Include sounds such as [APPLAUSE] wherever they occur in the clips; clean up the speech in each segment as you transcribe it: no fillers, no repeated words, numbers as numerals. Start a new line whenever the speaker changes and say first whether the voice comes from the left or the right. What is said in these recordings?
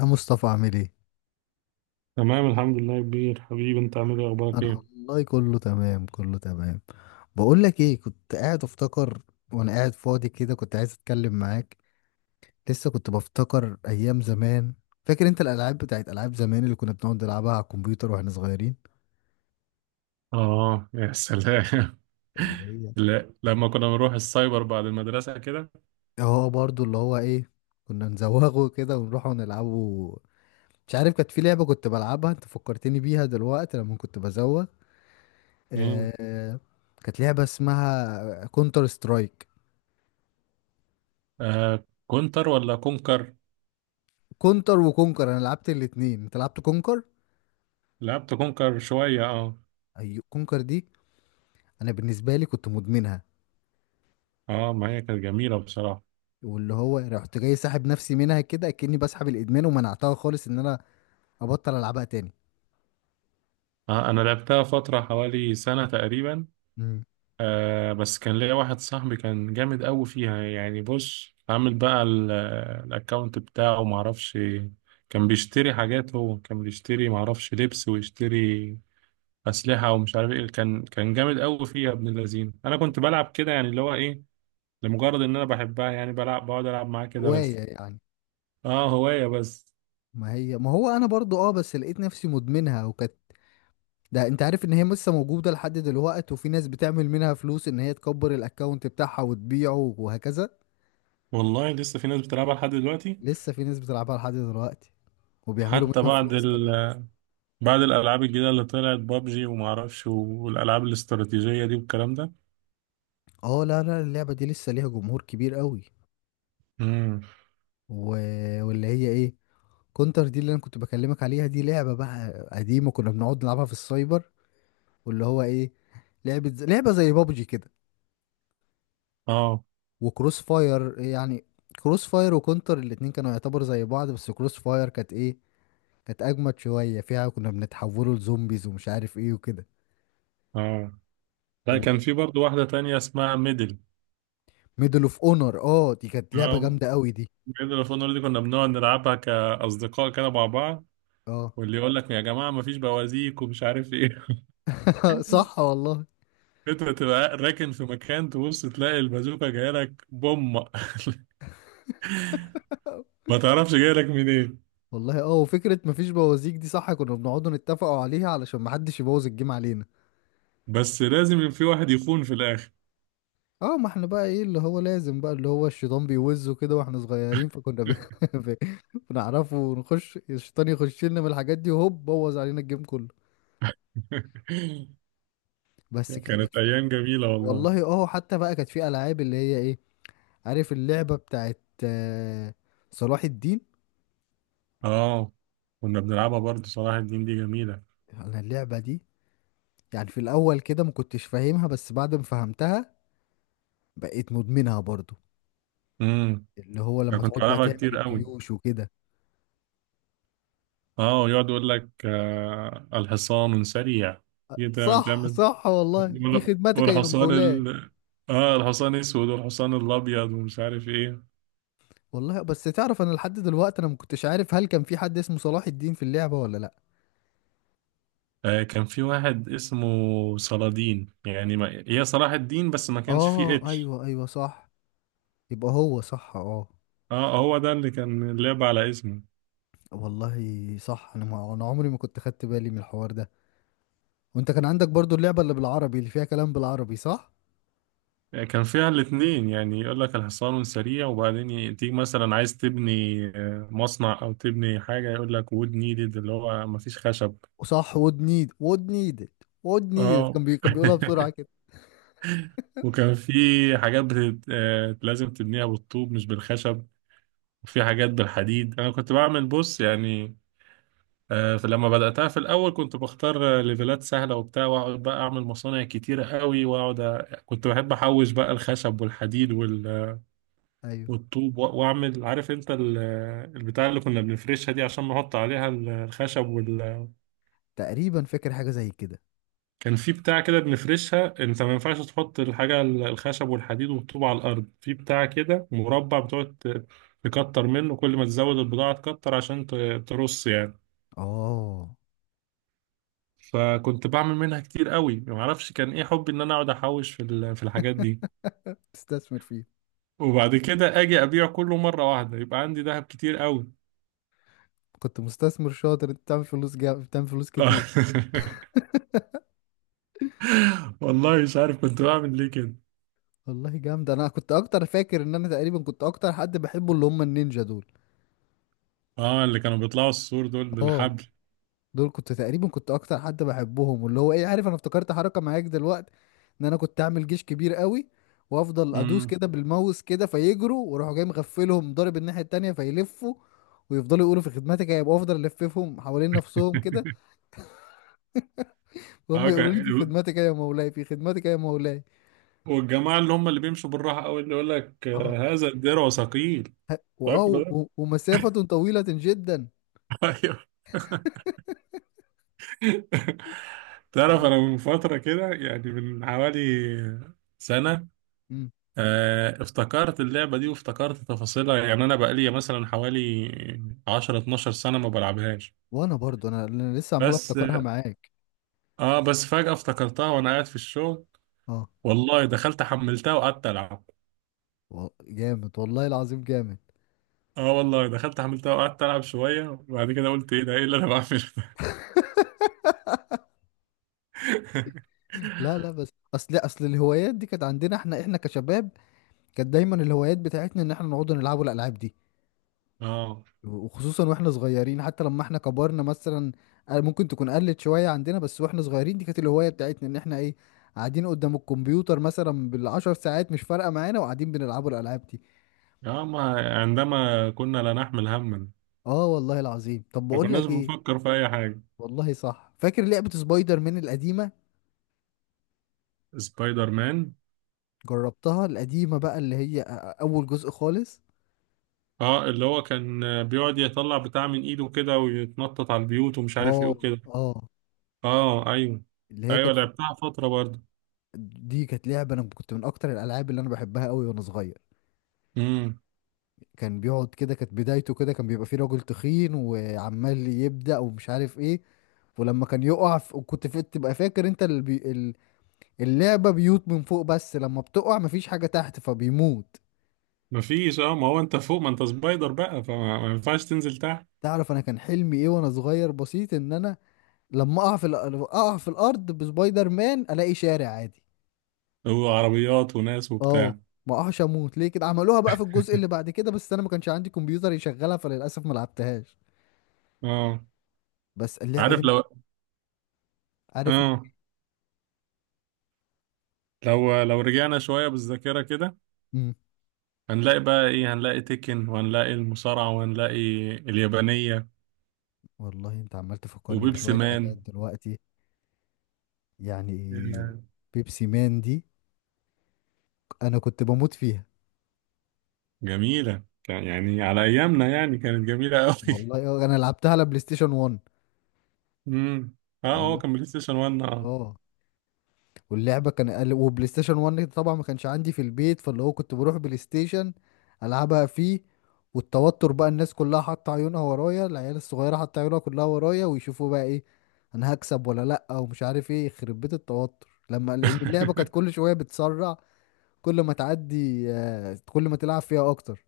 left: يا مصطفى عامل ايه؟
right: تمام الحمد لله يا كبير. حبيبي انت عامل ايه؟ اخبارك
left: انا
right: ايه؟
left: والله كله تمام، كله تمام. بقول لك ايه، كنت قاعد افتكر وانا قاعد فاضي كده، كنت عايز اتكلم معاك. لسه كنت بفتكر ايام زمان. فاكر انت الالعاب بتاعت العاب زمان اللي كنا بنقعد نلعبها على الكمبيوتر واحنا صغيرين؟
right: آه، يا سلام.
left: اللي هي
right: [LAUGHS] لا، لما كنا بنروح السايبر بعد المدرسة كده.
left: اه، برضو اللي هو ايه، كنا نزوغه كده ونروح ونلعبه. مش عارف، كانت في لعبة كنت بلعبها، انت فكرتني بيها دلوقتي لما كنت بزوغ.
right: مم.
left: آه... كانت لعبة اسمها كونتر سترايك.
right: آه، كونتر ولا كونكر؟
left: كونتر وكونكر، انا لعبت الاتنين، انت لعبت كونكر.
right: لعبت كونكر شوية، اه،
left: ايوه، كونكر دي انا بالنسبه لي كنت مدمنها،
right: اه، ما هي كانت جميلة بصراحة.
left: واللي هو رحت جاي ساحب نفسي منها كده كأني بسحب الادمان، ومنعتها خالص ان انا ابطل العبها تاني.
right: آه، أنا لعبتها فترة حوالي سنة تقريبا.
left: امم
right: بس كان ليا واحد صاحبي كان جامد أوي فيها، يعني بص، عامل بقى الأكاونت بتاعه معرفش. كان بيشتري حاجات، هو كان بيشتري معرفش لبس، ويشتري اسلحه ومش عارف ايه. كان جامد قوي فيه، يا ابن اللذين. انا كنت بلعب كده يعني، اللي هو ايه، لمجرد ان انا بحبها يعني، بلعب بقعد العب معاه كده
left: هوايه
right: بس.
left: يعني.
right: اه، هوايه بس.
left: ما هو انا برضو اه، بس لقيت نفسي مدمنها وكانت، ده انت عارف ان هي لسه موجوده لحد دلوقت، وفي ناس بتعمل منها فلوس، ان هي تكبر الاكونت بتاعها وتبيعه وهكذا.
right: والله لسه في ناس بتلعبها لحد دلوقتي.
left: لسه في ناس بتلعبها لحد دلوقتي وبيعملوا
right: حتى
left: منها
right: بعد
left: فلوس كمان.
right: بعد الالعاب الجديده اللي طلعت، بابجي وما اعرفش، والالعاب الاستراتيجيه دي والكلام ده.
left: اه، لا لا، اللعبة دي لسه ليها جمهور كبير قوي.
right: امم.
left: و... واللي هي ايه، كونتر دي اللي انا كنت بكلمك عليها، دي لعبة بقى قديمة، كنا بنقعد نلعبها في السايبر. واللي هو ايه، لعبة زي بابجي كده،
right: اه،
left: وكروس فاير يعني. كروس فاير وكونتر الاتنين كانوا يعتبر زي بعض، بس كروس فاير كانت ايه، كانت اجمد شوية، فيها كنا بنتحولوا لزومبيز ومش عارف ايه وكده.
right: اه، لا، كان
left: وميدل
right: في برضو واحده تانية اسمها ميدل.
left: اوف اونر، اه دي كانت لعبة
right: اه،
left: جامدة قوي دي.
right: ميدل اوف اونر دي كنا بنقعد نلعبها كاصدقاء كده مع بعض.
left: اه.
right: واللي يقول لك: يا جماعه مفيش بوازيك ومش عارف ايه.
left: [LAUGHS]
right: [LAUGHS]
left: صح والله.
right: انت تبقى راكن في مكان، تبص تلاقي البازوكا جايه لك بوم. [LAUGHS] ما تعرفش جايه لك منين.
left: والله اه، وفكرة مفيش بوازيك دي، صح، كنا بنقعدوا نتفقوا عليها علشان محدش يبوظ الجيم علينا.
right: بس لازم في واحد يخون في الاخر.
left: اه، ما احنا بقى ايه، اللي هو لازم بقى، اللي هو الشيطان بيوزه كده واحنا صغيرين،
right: [LAUGHS]
left: [LAUGHS] ب... بنعرفه، ونخش الشيطان يخش لنا من الحاجات دي، وهوب، بوظ علينا الجيم كله. بس
right: كانت
left: كانت في،
right: ايام جميله والله.
left: والله اه، حتى بقى كانت في العاب اللي هي ايه، عارف اللعبة بتاعت صلاح الدين؟
right: اه، كنا بنلعبها برضه. صلاح الدين دي جميله.
left: انا اللعبة دي، يعني في الاول كده ما كنتش فاهمها، بس بعد ما فهمتها بقيت مدمنها برضو.
right: امم.
left: اللي هو
right: انا
left: لما
right: كنت
left: تقعد بقى
right: بلعبها
left: تعمل
right: كتير قوي.
left: الجيوش وكده،
right: اه، يقعد يقول لك: آه الحصان سريع. دي تعمل
left: صح
right: تعمل-
left: صح والله، في خدمتك يا
right: والحصان
left: مولاي.
right: اه، الحصان اسود والحصان الابيض ومش عارف ايه.
left: والله بس تعرف، انا لحد دلوقتي انا ما كنتش عارف هل كان في حد اسمه صلاح الدين في اللعبة ولا لا.
right: آه، كان في واحد اسمه صلادين، يعني ما... هي صلاح الدين بس ما كانش فيه
left: اه
right: اتش.
left: ايوه، صح. يبقى هو صح، اه.
right: اه، هو ده اللي كان اللعب على اسمه.
left: والله صح، انا عمري ما كنت خدت بالي من الحوار ده. وانت كان عندك برضو اللعبة اللي بالعربي، اللي فيها كلام بالعربي، صح.
right: آه، كان فيها الاتنين، يعني يقول لك الحصان سريع، وبعدين تيجي مثلا عايز تبني مصنع او تبني حاجة، يقول لك: وود نيدد، اللي هو ما فيش خشب.
left: وصح، ود نيدد. ود نيدد
right: اه.
left: كان كان بيقولها بسرعة كده.
right: [LAUGHS] وكان في حاجات بتت... آه، لازم تبنيها بالطوب مش بالخشب. وفي حاجات بالحديد، انا كنت بعمل بص يعني. فلما بدأتها في الأول كنت بختار ليفلات سهلة وبتاع، وأقعد بقى أعمل مصانع كتيرة قوي، كنت بحب أحوش بقى الخشب والحديد
left: ايوه،
right: والطوب وأعمل، عارف أنت البتاع اللي كنا بنفرشها دي عشان نحط عليها الخشب
left: تقريبا فاكر حاجة زي كده.
right: كان في بتاع كده بنفرشها، أنت ما ينفعش تحط الحاجة الخشب والحديد والطوب على الأرض، في بتاع كده مربع بتقعد تكتر منه، كل ما تزود البضاعة تكتر، عشان ترص يعني.
left: اه.
right: فكنت بعمل منها كتير قوي، ما اعرفش كان ايه حبي ان انا اقعد احوش في الحاجات دي.
left: [LAUGHS] تستثمر فيه.
right: وبعد كده اجي ابيع كله مره واحده، يبقى عندي ذهب كتير قوي.
left: كنت مستثمر شاطر انت، بتعمل فلوس كتير.
right: [LAUGHS] والله مش عارف كنت بعمل ليه كده.
left: والله جامد. انا كنت اكتر، فاكر ان انا تقريبا كنت اكتر حد بحبه اللي هم النينجا دول.
right: اه، اللي كانوا بيطلعوا السور دول
left: اه،
right: بالحبل.
left: دول كنت تقريبا كنت اكتر حد بحبهم، واللي هو ايه، عارف انا افتكرت حركة معاك دلوقتي، ان انا كنت اعمل جيش كبير قوي وافضل ادوس
right: امم.
left: كده بالماوس كده، فيجروا، واروح جاي مغفلهم ضارب الناحية التانية، فيلفوا، ويفضلوا يقولوا في خدمتك يا، يبقى افضل الففهم حوالين نفسهم كده،
right: [LAUGHS]
left: وهم
right: اه.
left: يقولوا لي في خدمتك يا مولاي، في خدمتك يا مولاي.
right: والجماعه اللي هم اللي بيمشوا بالراحه قوي، اللي يقول لك:
left: اه،
right: آه، هذا الدرع ثقيل. فاكره ده.
left: ومسافة طويلة جدا.
right: [LAUGHS] ايوه. تعرف،
left: الله.
right: انا من فتره كده يعني من حوالي سنه، افتكرت اللعبة دي وافتكرت تفاصيلها، يعني أنا بقالي مثلا حوالي 10 12 سنة ما بلعبهاش.
left: وانا برضو أنا لسه عمال
right: بس
left: افتكرها معاك.
right: بس فجأة افتكرتها وأنا قاعد في الشغل.
left: اه،
right: والله دخلت حملتها وقعدت ألعب.
left: جامد والله العظيم، جامد.
right: آه، والله دخلت حملتها وقعدت ألعب شوية، وبعد كده قلت: إيه ده؟ إيه اللي أنا بعمله ده؟ [LAUGHS]
left: لا لا، بس اصل، الهوايات دي كانت عندنا احنا، احنا كشباب كانت دايما الهوايات بتاعتنا ان احنا نقعد نلعبوا الالعاب دي.
right: آه،
left: وخصوصا واحنا صغيرين، حتى لما احنا كبرنا مثلا ممكن تكون قلت شويه عندنا، بس واحنا صغيرين دي كانت الهوايه بتاعتنا، ان احنا ايه، قاعدين قدام الكمبيوتر مثلا بالعشر ساعات مش فارقه معانا، وقاعدين بنلعبوا الالعاب دي.
right: آه، ما عندما كنا لا نحمل هما،
left: اه والله العظيم. طب
right: ما
left: بقول
right: كناش
left: لك ايه،
right: بنفكر في أي حاجة.
left: والله صح، فاكر لعبه سبايدر مان القديمه؟
right: سبايدر مان.
left: جربتها القديمة بقى، اللي هي أول جزء خالص.
right: اه، اللي هو كان بيقعد يطلع بتاع من ايده كده ويتنطط على البيوت ومش عارف ايه
left: اه.
right: وكده.
left: اه،
right: اه، ايوه،
left: اللي هي
right: ايوه.
left: كانت،
right: لعبتها فترة برضه.
left: دي كانت لعبة أنا كنت من أكتر الألعاب اللي أنا بحبها أوي وأنا صغير.
right: امم.
left: كان بيقعد كده، كانت بدايته كده، كان بيبقى فيه راجل تخين وعمال يبدأ ومش عارف إيه. ولما كان يقع ف... وكنت في... تبقى فاكر أنت اللعبة بيوت من فوق، بس لما بتقع مفيش حاجة تحت فبيموت.
right: مفيش، اه. ما هو انت فوق، ما انت سبايدر بقى، ما ينفعش تنزل تحت.
left: تعرف أنا كان حلمي إيه وأنا صغير بسيط، إن أنا لما أقع في أقع في الأرض بسبايدر مان، ألاقي شارع عادي.
right: وعربيات وناس
left: اه،
right: وبتاع.
left: ما اقعش اموت ليه كده؟ عملوها بقى في الجزء اللي بعد كده، بس انا ما كانش عندي كمبيوتر يشغلها، فللاسف ما لعبتهاش.
right: اه،
left: بس اللعبه
right: عارف،
left: دي،
right: لو.
left: عارف.
right: اه، لو رجعنا شوية بالذاكرة كده،
left: امم
right: هنلاقي بقى ايه؟ هنلاقي تيكن، وهنلاقي المصارعة، وهنلاقي اليابانية،
left: والله انت عمال تفكرني
right: وبيبسي
left: بشويه حاجات
right: مان.
left: دلوقتي يعني.
right: آه،
left: بيبسي مان دي انا كنت بموت فيها.
right: جميلة، يعني على ايامنا يعني كانت جميلة قوي.
left: والله انا لعبتها على بلاي ستيشن 1.
right: [LAUGHS] امم. اه، هو
left: ال-
right: كان بلاي ستيشن 1، اه.
left: اه واللعبه كان وبلاي ستيشن 1 طبعا ما كانش عندي في البيت، فاللي هو كنت بروح بلاي ستيشن العبها فيه. والتوتر بقى، الناس كلها حاطه عيونها ورايا، العيال الصغيره حاطه عيونها كلها ورايا، ويشوفوا بقى ايه، انا هكسب ولا لا، ومش عارف ايه، يخرب بيت التوتر لما، لان اللعبه كانت
right: [LAUGHS]
left: كل شويه بتسرع، كل ما تعدي، كل ما تلعب فيها اكتر.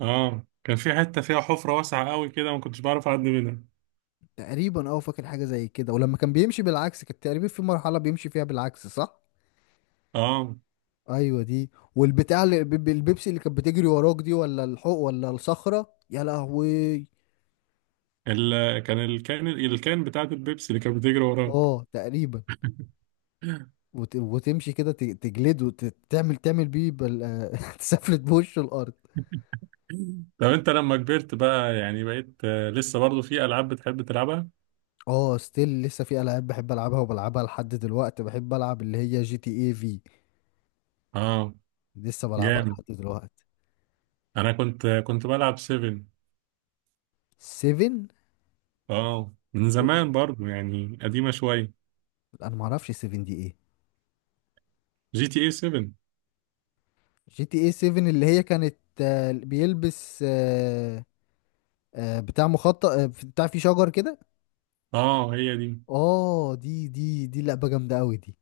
right: اه، كان في حتة فيها حفرة واسعة قوي كده، ما كنتش بعرف اعدي منها.
left: تقريبا اه، فاكر حاجه زي كده. ولما كان بيمشي بالعكس، كانت تقريبا في مرحله بيمشي فيها بالعكس صح.
right: اه،
left: ايوه دي، والبتاع البيبسي اللي كانت بتجري وراك دي، ولا الحوق، ولا الصخرة، يا لهوي.
right: كان الكان بتاعت البيبسي اللي كانت بتجري وراك.
left: اه تقريبا.
right: [LAUGHS]
left: وتمشي كده، تجلده، تعمل بيه [LAUGHS] تسفلت بوش الارض.
right: طب انت لما كبرت بقى، يعني بقيت لسه برضو في العاب بتحب تلعبها؟
left: اه ستيل، لسه في العاب بحب العبها وبلعبها لحد دلوقتي، بحب العب اللي هي جي تي اي في.
right: اه،
left: لسه بلعبها
right: جامد.
left: لحد دلوقتي.
right: انا كنت بلعب 7.
left: 7.
right: اه، من زمان برضو يعني، قديمة شوية.
left: انا ما اعرفش 7 دي ايه.
right: جي تي اي 7.
left: جي تي اي 7، اللي هي كانت، بيلبس، بتاع مخطط، بتاع فيه شجر كده.
right: اه، هي دي.
left: اه دي، دي لعبة جامدة قوي دي.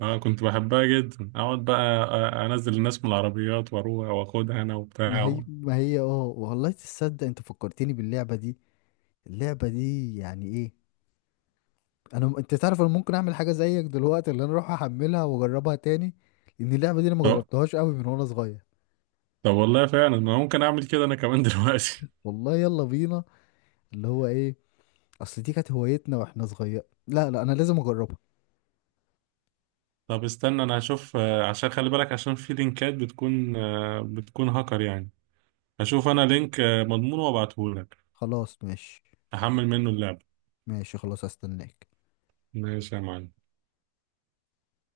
right: اه، كنت بحبها جدا. اقعد بقى انزل الناس من العربيات واروح واخدها انا
left: ما
right: وبتاع.
left: هي ما هي اه والله، تصدق انت فكرتني باللعبة دي. اللعبة دي يعني ايه، انت تعرف انا ممكن اعمل حاجة زيك دلوقتي، اللي انا اروح احملها واجربها تاني. لان اللعبة دي انا ما جربتهاش قوي من وانا صغير.
right: طب والله فعلا انا ممكن اعمل كده انا كمان. [LAUGHS] دلوقتي.
left: والله يلا بينا. اللي هو ايه، اصل دي كانت هوايتنا واحنا صغير، لا لا انا لازم اجربها.
right: طب استنى، انا هشوف عشان خلي بالك، عشان في لينكات بتكون هاكر يعني. هشوف انا لينك مضمون وابعته لك.
left: خلاص ماشي.
right: احمل منه اللعبة.
left: ماشي خلاص، هستناك.
right: ماشي يا معلم.